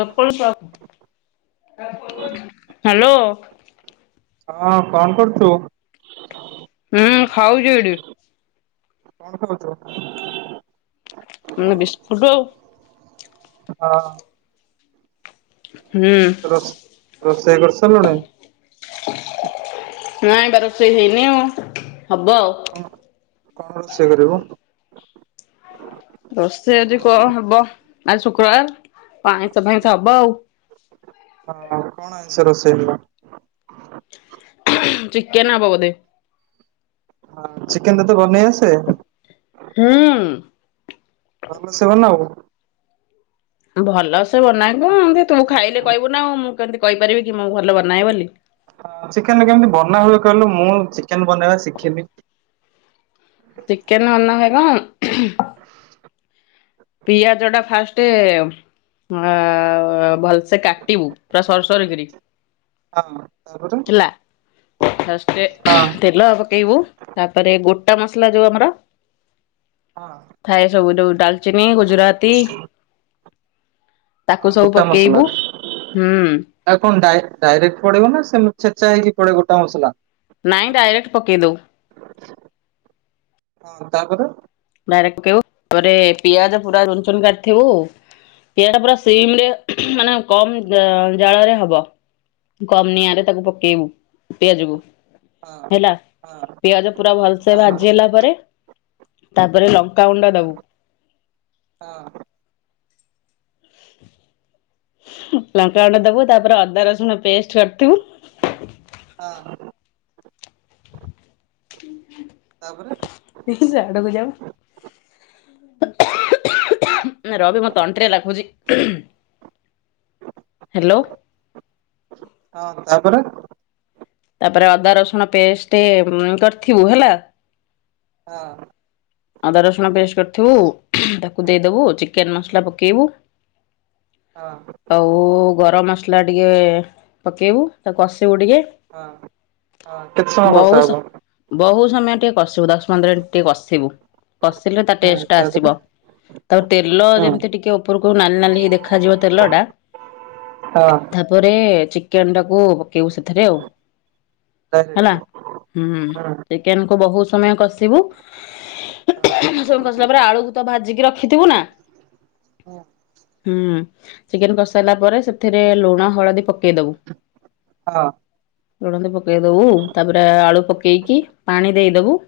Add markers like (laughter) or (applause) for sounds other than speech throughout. କ ହ୍ୟାଲୋ ହଁ କଣ କରୁଛୁ? ହୁଁ ଖାଉଛି ଏଇଠି। କଣ ଖାଉଛୁ? ମ ବିସ୍କୁଟ ଆଉ ହଁଆ ହୁଁ। ରୋଷେଇ କରିସାରିଲୁଣି? ନଁ ଏ ବା ରୋଷେଇ ହେଇନି ହବ ଆଉ। କଣ କଣ ରୋଷେଇ କରିବ? ରୋଷେଇ ଅଜି କଣ ହବ, ଆଜି ଶୁକ୍ରବାର ପାାଇଁସ ଫାଇଁସ ହବ ଆଉ। ହଁ କଣ ଆଇଷ ରୋଷେଇ ହବ? ଚିକେନ୍ ହବ ବୋଧେ। ଚିକେନ ତତେ ବନେଇ ଆସେ? ହଁ। ଭଲ ସେ ବନାଉ? ଭଲ ସେ ବନାଏ ନା, କ ତୁ ଖାଇଲେ କହିବୁ ନା ଆଉ ମୁଁ କେମିତି କହିପାରିବି କି ମୁଁ ଭଲ ବନାଏ ବୋଲି। ହ ଚିକେନ କେମିତି ବନା ହୁଏ କହିଲୁ, ମୁଁ ଚିକେନ ବନେଇବା ଶିଖିନି। ଚିକେନ ବନା ହେବ (inaudible) ପିଆଜ ଟା ଫାଷ୍ଟେ ଅଁ ଭଲସେ ସେ କାଟିବୁ ପୁରା ସରୁସରୁ କିରି। ହଁ ତାପରେ ଫାଷ୍ଟରେ ହଁ। ତେଲ ପକେଇବୁ, ତାପରେ ଗୋଟା ମସଲା ଯୋଉ ଆମର। ଥାଏ ସବୁ ଯୋଉ, ଡାଲଚିନି, ଗୁଜୁରାତି। ତାକୁ ହଁ ସବୁ ଗୋଟା ମସଲା ପକେଇବୁ ହୁଁ। ଆଉ କଣ ଡାଇ ଡାଇରେକ୍ଟ ପଡିବ ନା, ସେମିତି ଛେଚା ହେଇକି ପଡେ ଗୋଟା ମସଲା। ନାଇଁ ଡାଇରେକ୍ଟ ପକେଇଦଉ। ହଁ ତା ପରେ। ଡାଇରେକ୍ଟ ପକେଇବୁ ତାପରେ ପିଆଜ ପୁରା ରୁନଚୁନ୍ କାଟିଥିବୁ ପିଆଜ ପୁରା ସିମ୍ ରେ। ହଁ ମାନେ କମ ଜାଳରେ ହବ କମ୍ ନିଆଁରେ ତାକୁ ପକେଇବୁ ପିଆଜ କୁ। ହଁ। ହେଲା ହଁ ପିଆଜ ପୁରା ଭଲସେ ହଁ ଭାଜି ହେଲା ପରେ ତାପରେ ଲଙ୍କାଗୁଣ୍ଡ ଦବୁ। ହଁ। ଲଙ୍କା ଅଣ୍ଡା ଦବୁ, ତାପରେ ଅଦା ରସୁଣ ପେଷ୍ଟ ବାଟିଥିବୁ। ହଁ। (unintelligible) ତାପରେ ସାଡକୁ ଯାଅ ର ବେ ମ। (unintelligible) ତଣ୍ଟିରେ ଲାଖୁଛି ହ୍ୟାଲୋ। ହଁ ତାପରେ। ତାପରେ ଅଦା ରସୁଣ ପେଷ୍ଟ କରିଥିବୁ ହେଲା। ହଁ। ଅଦା ରସୁଣ ପେଷ୍ଟ୍ କରିଥିବୁ ତାକୁ ଦେଇଦେବୁ ଚିକେନ ମସଲା ପକେଇବୁ। ହଁ। ଆଉ ଗରମ ମସଲା ଟିକେ ପକେଇବୁ ତାକୁ କଷିବୁ ଟିକେ। ହଁ ହଁ କେତେ ସମୟ କଷା ହବ। ବହୁତ ସମୟ ଟିକେ କଷିବୁ ଦଶ ପନ୍ଦର ମିନିଟ୍ ଟିକେ କଷିବୁ କଷିଲେ ତା ହୁଁ ଟେଷ୍ଟ ଟା ତାପରେ ଆସିବ। ତାପରେ ତେଲ ହୁଁ ଯେମିତି ଟିକେ ଉପରକୁ ନାଲି ନାଲିି ହେଇ ଦେଖାଯିବ ତେଲ ଟା। ହଁ। ତାପରେ ଚିକେନ ଟାକୁ ପକେଇବୁ ସେଥିରେ ଆଉ। ତା (unintelligible) ହେଲା ହୁଁ ଚିକେନ କୁ ବହୁତ ସମୟ କଷିବୁ ସବୁ କଷିଲା ପରେ ଆଳୁକୁ ତ ଭାଜିକି ରଖିଥିବୁ ନା। ହଁ। ହୁଁ ଚିକେନ କଷିସାଇଲା ପରେ ସେ ସେଥିରେ ଲୁଣ ହଳଦି ପକେଇ ଦବୁ। ହଁ ଲୁଣ ହଳଦୀ ପକେଇଦବୁ ତାପରେ ଆଳୁ ପକେଇକି ପାଣି ଦେଇଦବୁ।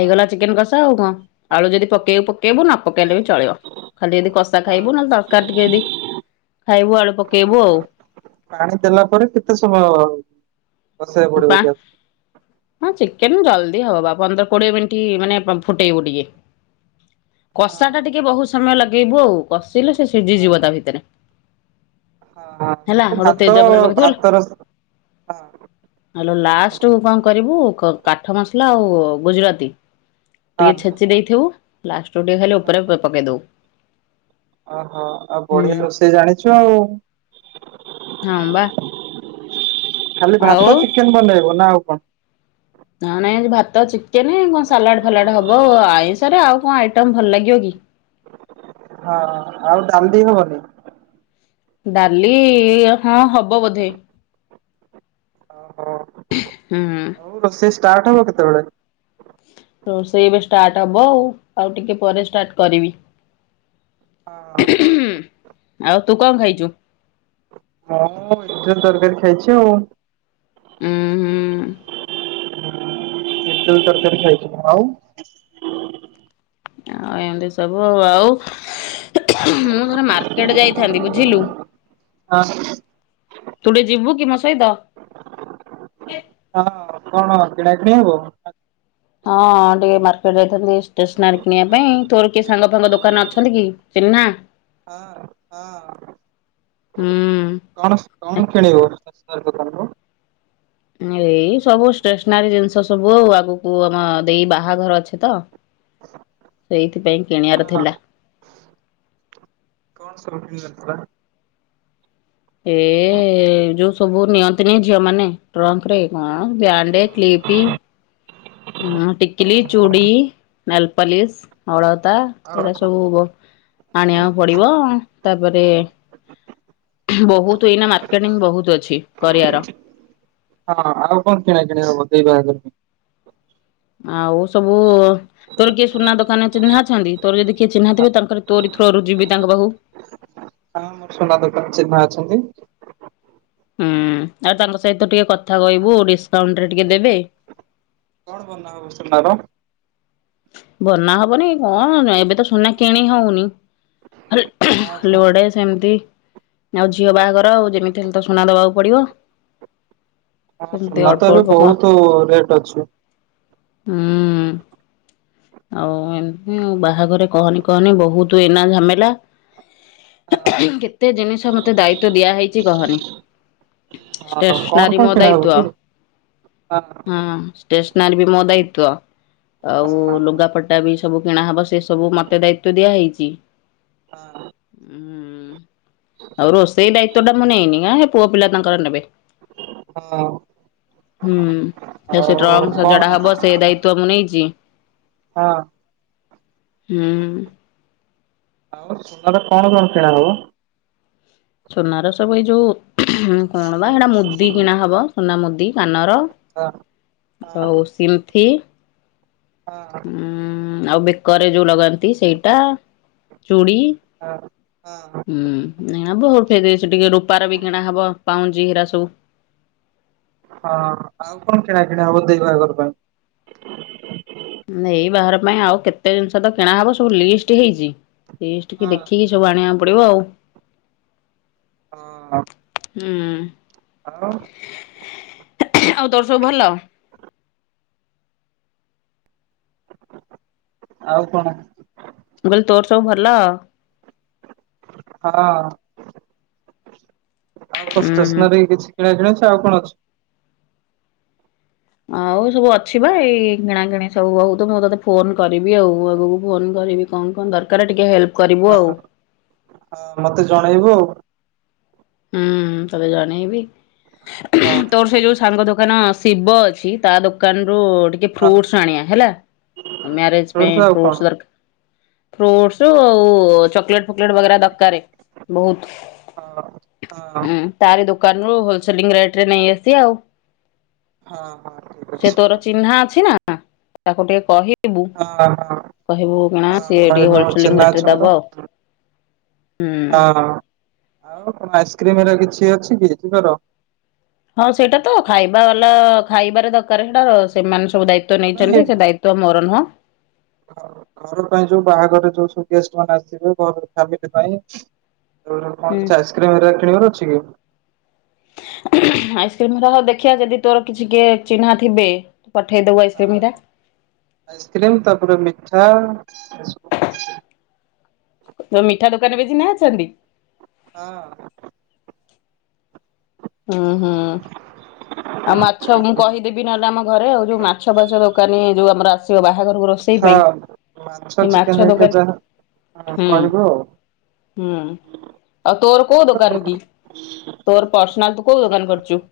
ହଁ ଚିକେନ କଷା ଆଉ କଣ ଆଳୁ ଯଦି ପକେଇବୁ ପକେଇବୁ ନ ପକେଇଲେ ବି ଚଳିବ ଖାଲି ଏମିତି କଷା ଖାଇବୁ ହଁ ନହେଲେ ତର। ତରକାରୀ ଟିକେ ଯଦି ଖାଇବୁ ଆଳୁ ପକେଇବୁ ଆଉ। ପାଣି ଦେଲା ପରେ କେତେ ସମୟ ବସେଇବାକୁ ପଡିବ ପା। ଗ୍ୟାସ ହଁ ଚିକେନ ଜଲଦି ହବ ବା ପନ୍ଦର କୋଡିଏ ମିନିଟ୍ ମାନେ ଫୁଟେଇବୁ ଟିକେ। ହଁ କଷା ଟା ଟିକେ ବହୁତ ସମୟ ଲଗେଇବୁ ଆଉ କଷିଲେ ସେ ସିଝିଯିବ ତା ଭିତରେ। ହେଲା ହଁ ହେଠୁ ଭାତ ତେଜପତ୍ର ପକେଇଥିବୁ ଭାତର ହଁ। ହଲୋ ଲାଷ୍ଟ୍ କୁ କଣ କରିବୁ କାଠ ମସଲା ଆଉ ଗୁଜୁରାତି ଟିକେ ଛେଚି ହଁ ଛେଚି ଦେଇିଥିବୁ ଲାଷ୍ଟ କୁ ଟିକେ ଖାଲି ଉପରେ ପକେଇ ଦବୁ। ଓହୋ ଆଉ ବଢିଆ ରୋଷେଇ ଜାଣିଛୁ ଆଉ। ହଁ ବା ଖାଲି ଆଉ ଭାତ ଚିକେନ ବନେଇବୁ ନା ଆଉ କଣ? ହ ନାଇଁ ଆଜି ଭାତ ଚିକେନ କଣ ସାଲାଡ଼ ଫାଲାଡ଼ ହବ ଆଇଁଷରେ ଆଉ କଣ ଆଇଟମ୍ ଭଲ ଲାଗିବ କି। ହଁ ଆଉ ଡାଲି ହବନି? ଡାଲି ହଁ ହବ ହବ ବୋଧେ। ଓହୋ। ହୁଁ ଉଁ। ହଉ ରୋଷେଇ ଷ୍ଟାର୍ଟ ହବ କେତେବେଳେ? ରୋଷେଇ ଏବେ ଷ୍ଟାଟ ହବ ଆଉ ଆଉ ଟିକେ ପରେ ଷ୍ଟାଟ କରିବି। ହଁ। ଆଉ ତୁ କଅଁ ଖାଇଚୁ? ହଁ ମିକ୍ତରତକାରୀ ଖାଇଛି ଆଉ। ଉୁଁ ହୁଁ। ଇଟିଲି ତରକାରୀ ଖାଇଚି ଆଉ ଆଉ ଏମିତି ସବୁ ଆଉ ମୁଁ ଥରେ ମାର୍କେଟ ଯାଇଥାନ୍ତି ବୁଝିଲୁ। ହଁ ତୁ ଟିକେ ଯିବୁ କି ମୋ ସହିତ? ହଁ କଣ କିଣା କିିଣି ହବ? ହଁ ଟିକେ ମାର୍କେଟ୍ ଯାଇଥାନ୍ତି ଷ୍ଟେସନାରୀ କିଣିବା ପାଇଁ ତୋର କିଏ ସାଙ୍ଗ ଫାଙ୍ଗ ଦୋକାନ ଅଛନ୍ତି କି? ଚିହ୍ନା? ହଁ -ହଁ। ହୁଁ। କଣ କଣ କିଣିବୁ ଷ୍ଟେସନାରୀ ଦୋକାନରୁ? ଏଇ ସବୁ ଷ୍ଟେସନାରୀ ଜିନିଷ ସବୁ ଆଉ ଆଗକୁ ଆମ ଦେଇ ବାହାଘର ଅଛି ତ। ସେଇଥିପାଇଁ କିଣିବାର ହଁ ଥିଲା। କଣ ସବୁ କିଣିବାର ଥିଲା? ଏ ଏଇ ଯଉ ସବୁ ନିଅନ୍ତିନି ଝିଅ ମାନେ ଟ୍ରଙ୍କ୍ ରେ କଣ ବ୍ୟାଣ୍ଡେ, କ୍ଲିପି, ଉଁ- ଟିକିଲି, ଓହୋ। ଚୁଡି, ନେଲପଲିସ୍, ଅଳତା ଆଉ ଏଇରା ସବୁ ଆଣିବାକୁ ପଡିବ ତାପରେ ବହୁତ୍ ଏଇନା ମାର୍କେଟିଂ ବହୁତ୍ ଅଛି କରିବାର। ହଁ ଆଉ କଣ କିଣା କିିଣି ହଵ ଦେଇ ବାହାଘରକୁ? ଆଉ ସବୁ ତୋର କିଏ ସୁନା ଦୋକାନରେ ଚିହ୍ନା ଅଛନ୍ତି ତୋର ଯଦି କିଏ ଚିହ୍ନାଥିବେ ତାଙ୍କର ତୋରି ଥ୍ରୋ ରୁ ଯିବି ତାଙ୍କ ପାଖକୁ। ହଁ ମୋର ସୁନା ଦୋକାନ ଚିହ୍ନା ଅଛନ୍ତି। ହୁଁ ଆଉ ତାଙ୍କ ସହିତ ଟିକେ କଥା କହିବୁ ଡିସକାଉଣ୍ଟ୍ ରେ ଟିକେ ଦେବେ। କଣ ବନା ହବ ସୁନାର? ବନା ହବନି କଣ ଏବେ ତ ସୁନା କିଣି ହଉନି ଖାଲି ହଁ ସୁ ଗୋଟେ ସେମିତି ଆଉ ଝିଅ ବାହାଘର ଆଉ ଯେମିତି ହେଲେ ତ ସୁନା ଦବାକୁ ପଡିବ। ହଁ ସେମିତି ସୁନା ଅଳ୍ପ ତ ଏବେ ଅଳ୍ପ କଣ ବହୁତୁ ରେଟ୍ ଅଛି। ହୁଁ। ଆଉ ଏମିତି ବାହାଘରରେ କହନି କହନି ବହୁତୁ ଏଇନା ଝାମେଲା। ହଁ କେତେ ଜିନିଷ ମତେ ଦାୟିତ୍ଵ ଦିଆହେଇଚି କହନି। ହଁ କଣ ଟେସ୍ନାରି କଣ ମୋ କିଣା ହବ କି? ଦାୟିତ୍ୱ ହଁ ଷ୍ଟେସନାରୀ ବି ମୋ ଦାୟିତ୍ୱ। ଓ ହଁ ଲୁଗାପଟା ବି ସବୁ କିଣାହବ ସେ ସବୁ ମତେ ଦାୟିତ୍ୱ ଦିଆ ହେଇଚି। ହଁ। ଉଁ-ଆଉ ରୋଷେଇ ଦାୟିତ୍ଵ ଟା ମୁଁ ନେଇନି ଆ- ହେ ସେ ପୁଅ ପିଲା ତାଙ୍କର ନେବେ। ହଁ। ହୁଁ ସେ ଆଉ ଟ୍ରଙ୍କ୍ କଣ ସଜଡା ହବ ସେ ଦାୟି ତ୍ବ ମୁଁ ନେଇଚି। ହଁ ହୁଁ। ଆଉ ସୁନାର କଣ କଣ କିଣା ହବ? ସୁନାର ସବୁ ଏଇ ଯଉ କଣ ବା ସେଇଟା ମୁଦି କିଣା ହବ ସୁନା ମୁଦି କାନର ହଁ ହଁ ଆଉ ସିନ୍ଥି ହଁ। ହୁଁ ଆଉ ବେକରେ ଯଉ ଲଗାନ୍ତି ବି ସେଇଟା ଚୁଡ଼ି ହଁ ହୁଁ (unintelligible) ଟିକେ ରୂପାର ବି କିଣା ହବ ପାଉଁଜି ହେରା ସବୁ। ହଁ ଆଉ କଣ କିଣା କିିଣି ହବ ଦେଇ ବାହାଘର ପାଇଁ? ଉଁ ଏଇ ବାହାର ପାଇଁ ଆଉ କେତେ ଜିନିଷ ତ କିଣା ହବ ସବୁ ଲିଷ୍ଟି ହେଇଛି ଲିଷ୍ଟି କି ହଁ ଦେଖିକି ସବୁ ଆଣିବାକୁ ପଡିବ ଆଉ। ହଁ। ହୁଁ। ଆଉ? ଆଉ ତୋର ସବୁ ଭଲ? ଆଉ କଣ? ମୁଁ କହିଲି ତୋର ସବୁ ଭଲ? ହଁ ଆଉ ଉଁ ହୁଁ। ଷ୍ଟେସନାରୀ କିଛି କିଣା କିିଣି ଅଛି ଆଉ କଣ ଅଛି? ଆଉ ସବୁ ଅଛି ବା ଏଇ କିଣା କିିଣି ସବୁ ବହୁତ ମୁଁ ତତେ ଫୋନ୍ କରିବି ଆଉ ଆଗକୁ ଫୋନ୍ କରିବି କଣ କଣ ଦରକାର ଟିକେ ହେଲ୍ପ କରିବୁ ହଁ ଆଉ ହଁ ମତେ ଜଣେଇବୁ ଆଉ? ହୁଁ ତତେ ଜଣେଇବି ଆଉ ତୋର ସେଇ ଯଉ ସାଙ୍ଗ ଦୋକାନ ଶିବ ଅଛି ତା ଦୋକାନରୁୁ ଟି ଟି ହଁ ହଁ ଫ୍ରୁଟସ ଆଣିଆ ହେଲା ମ୍ୟାରେଜ ସେଇଠୁ ପାଇଁ ଆଉ କଣ? ଫ୍ରୁଟସ ଦରକା ଫ୍ରୁଟସ ଆଉ ଚକୋଲେଟ ଫକଲେଟ ବଗେରା ଦରକାରେ ବହୁତ। ହଁ। ହଁ ହୁଁ ତାରି ଦୋକାନରୁୁ ହୋଲସେଲିଂ ରେଟ୍ ରେ ନେଇ ଆସିବା ଆଉ। ହଁ ହଁ ଠିକ୍ ସେ ଅଛି। ତୋର ଚିହ୍ନା ଅଛି ନା ତାକୁ ଟିକେ କହି ବୁ ହଁ ହଁ କହିବୁ କଣ ହଁ ସିଏ ଟିକେ କହିବି ମୋର ହୋଲସେଲିଂ ଚିହ୍ନା ରେଟ୍ ଅଛି ରେ ମୋର ଦବ? ହୁଁ ହଁ ଆଉ କଣ ଆଇସିକ୍ରିମ୍ ରେ କିଛି ଅଛି କି ଯିବାର? ହଁ ସେଇଟା ତ ଖାଇବା ବାଲା ଖାଇବାରେ ଦରକାରେ ହେଇଟା ସେମାନେ ସବୁ ଦାୟି ତ୍ବ ନାଇଁ ନେଇଛନ୍ତି ସେ ଦାୟିତ୍ୱ ମୋର ନୁହଁ। (unintelligible) ଘରୁ ପାଇଁ ଯୋଉ ବାହାଘରେ ଯୋଉ ସବୁ ଗେଷ୍ଟ ମାନେ ଆସିବେ ବର ଫ୍ୟାମିଲି ପାଇଁ? ତୋର କଣ ହୁଁ କିଛି ଆଇସ୍କ୍ରିମ ରେ କିଣିବାର ଅଛି କି? ଆଇସ୍କ୍ରିମ ରହ ଦେଖିବା ଯଦି ତୋର କିଛି କିଏ ଚିହ୍ନା ଥିବେ ପଠେଇଦବୁ ଆଇସ୍କ୍ରିମ ଟା। ଆଇସ୍କ୍ରିମ ତାପରେ ମିଠା ଏସବୁ। ତୋ ମିଠା ଦୋକାନ ବି ଚିହ୍ନା ଅଛନ୍ତି? ହଁ। ଉଁ ହୁଁ। (inaudible) ଆଉ ମାଛ ମୁଁ କହିଦେବି ନହେଲେ ଆମ ଘରେ ଆଉ ଯୋଉ ମାଛ ପା ଛ ଦୋକାନୀ ଯୋଉ ଆମର ଆସିବ ବାହାଘରକୁ ରସ ହଁ ମାଛ ଚିକେନ ହେଇକି ଦୋକାନୀ ଯାହା ହଁ ହୁଁ କହିବୁ ଆଉ? ହୁଁ ଆଉ ତୋର କଉ ଦୋକନ କି? (inaudible) ତୋର ପସନାଲ୍ ତୁ କୋଉ ଦୋକାନ କରିଛୁ?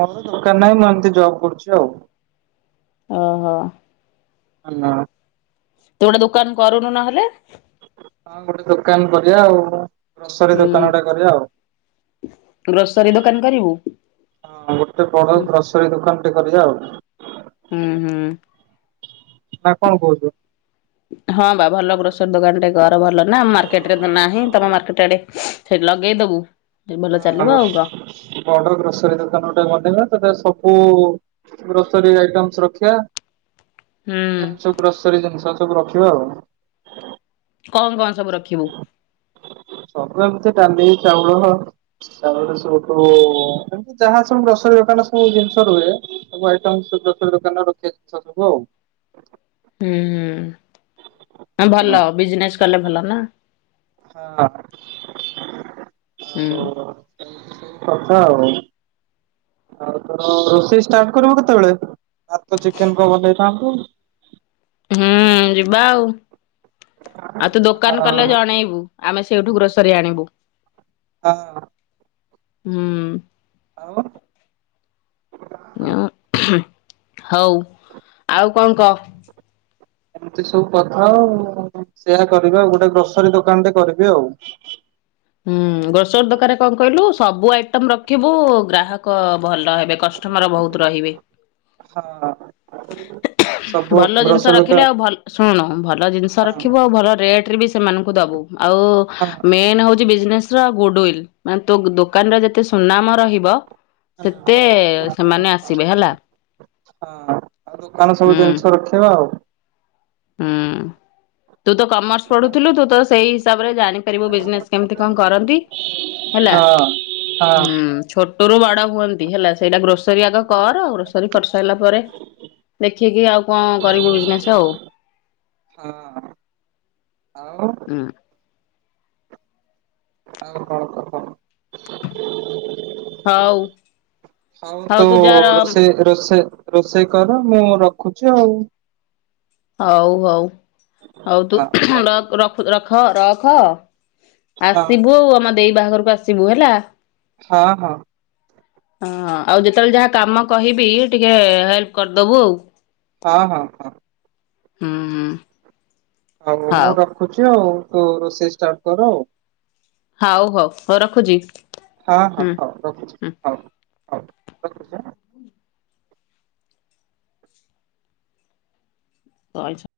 ମୋର ଦୋକାନ ନାହିଁ ମୁଁ ଏମିତି ଜବ୍ କରୁଛି ଆଉ। ଓହୋ। ଆ ନା ତୁ ଗୋଟେ ଦୋକାନ କରୁନୁ ନହେଲେ? ହଁ ଗୋଟେ ଦୋକାନ କରିବା ଆଉ ଗ୍ରୋସରୀ ହୁଁ ଦୋକାନ ଗୋଟେ କରିବା ଆଉ। ଗ୍ରୋସରୀ ଦୋକାନ କରିବୁ ହଁ ଗୋଟେ ବଡ ହୁଁ ଗ୍ରୋସରୀ ଦୋକାନ ଟେ କରିବା ଆଉ। ହୁଁ ହୁଁ। ନା କଣ କହୁଛୁ? ହଁ ବା ଭଲ ଗ୍ରୋସରୀ ଦୋକାନ ଟେ କର ଭଲନା ମାର୍କେଟରେ ତ ନାହିଁ ତମ ମାର୍କେଟ ଆଡେ ହେଠି ଲଗେଇଦବୁ। ଭଲ ଚାଲିବ ଆଉ କଣ ହଁ ବଡ ଗ୍ରୋସରୀ ଦୋକାନ ଗୋଟେ ବନେଇବା, ସେଥିରେ ସବୁ ଗ୍ରୋସରୀ ଆଇଟମ୍ସ ରଖିଆ। ହୁଁ ଜିନିଷ ଗ୍ରୋସରୀ ଜିନିଷ ସବୁ ରଖିବା ଆଉ। କଣ କଣ ସବୁ ରଖିବୁ? ସବୁ ଏମତି ଡାଲି ଚାଉଳ ତାପରେ ସେଇଠୁ ଏମତି ଯାହା ସବୁ ଗ୍ରୋସରୀ ଦୋକାନ ସବୁ ଜିନିଷ ରୁହେ ସବୁ ଆଇଟମସ୍ ଗ୍ରୋସରୀ ଦୋକାନ ରଖିଆ ଜିନିଷ ସବୁ ଆଉ। ହୁଁ ହଁ ଭଲ ବିଜନେସ କଲେ ଭଲ ନା। ହଁ ଆଉ ହୁଁ। ଏମିତି ସବୁ କଥା ଆଉ। ଆଉ ତୋ ରୋଷେଇ ଷ୍ଟାର୍ଟ କରିବୁ କେତେବେଳେ, ଭାତ ଚିକେନ ବା ବନେଇଥାନ୍ତୁ। ହୁଁ ଯିବା ଆଉ। ଆଉ ତୁ ହଁ ଦୋକାନ କଲେ ଜଣେଇବୁ। ଆମେ ସେଉଠୁ ଗ୍ରୋସରୀ ଆଣିବୁ। ହଁ। ହୁଁ। ଆଉ ଅଁ ଅହ, ହଉ ଆଉ କଣ କହ? ଏମିତି ସବୁ କଥା ଆଉ। ସେୟା କରିବି ଆଉ ଗୋଟେ ଗ୍ରୋସରୀ ଦୋକାନ ଟେ କରିବି ଆଉ। ହୁଁ ଗ୍ରୋସରୀ ଦୋକାନରେ କଣ କହିଲୁ ସବୁ ଆଇଟମ୍ ରଖିବୁ ଗ୍ରାହକ କ ଭଲ ହେବେ କଷ୍ଟମର ବହୁତ ରହିବେ। ହଁ। ସବୁ ଭଲ ଜିନିଷ ଗ୍ରୋସରୀ ରଖିଲେ ଦୋକାନ ଆଉ ଭଲ ଶୁଣୁ ଭଲ ଜିନିଷ ହଁ ରଖିବୁ ଆଉ ଭଲ ରେଟରେ ବି ସେମାନଙ୍କୁ ଦବୁ। ଆଉ ହଁ ମେନ୍ ହଉ ଚି ବିଜ୍ନେସ୍ର ଗୁଡ୍ ୱିଲ୍। ମାନେ ତୋ ଦୋକାନ ର ଯେ ତେ ସୁନାମ ରହିବ ହଁ ସେତେ ହଁ। ସେମାନେ ଆସିବେ ହେଲା। ହଁ ଆଉ ଦୋକାନ ସବୁ ହୁଁ ଜିନିଷ ରଖେଇବା ଆଉ। ହୁଁ। ତୁ ତ କମର୍ସ ପଢୁଥିଲୁ ତୁ ତ ସେଇ ହିସାବରେ ଜାଣି ପାରିବୁ ବିଜ୍ନେସ୍ କେମିତି କଣ କରନ୍ତି, ହେଲା ହଁ ହଁ ହୁଁ ଛୋଟରୁ ବଡ ହୁଅନ୍ତି ହେଲା। ସେଇଟା ଗ୍ରୋସ୍ ରୀ ଆଗ କର। ଗ୍ରୋସରୀ କରିସାରିଲା ପରେ ଦେଖିକି ଆଉ କଣ କରିବୁ ବିଜନେସ ଆଉ। ହଁ ଆଉ। ହୁଁ। ଆଉ କଣ କହ? ହଉ ହଉ ତୁ ରୋଷେଇ ରୋଷେ ରୋଷେଇ କର ମୁଁ ରଖୁଚି ଆଉ। ହଉ ହଉ। ହଉ ତୁ ହଁ ର ରଖ ରଖ ରଖ। ହଉ ଆସିବୁ ଆମ ଦେଇ ବାହାଘରକୁ ଆସିବୁ ହେଲା। ହଁ- ହଁ। ହଁ ଆଉ ଯେତେବେଳେ ଯାହା କାମ କହିବି ଟିକେ ହେଲ୍ପ କରିଦବୁ ଆଉ। ହଁ- ହଁ -ହଁ। ଉଁ- ଉଁ। ଆଉ ମୁଁ ରଖୁଛି ଆଉ ତୁ ରୋଷେଇ ଷ୍ଟାର୍ଟ କର ଆଉ। ହଉ ହଉ ହଉ ରଖୁଚି। ହଁ ହଁ ହଉ ରଖୁଛି ହଉ ହଉ ରଖୁଚି ଆଁ। ତୋ ଇଛା।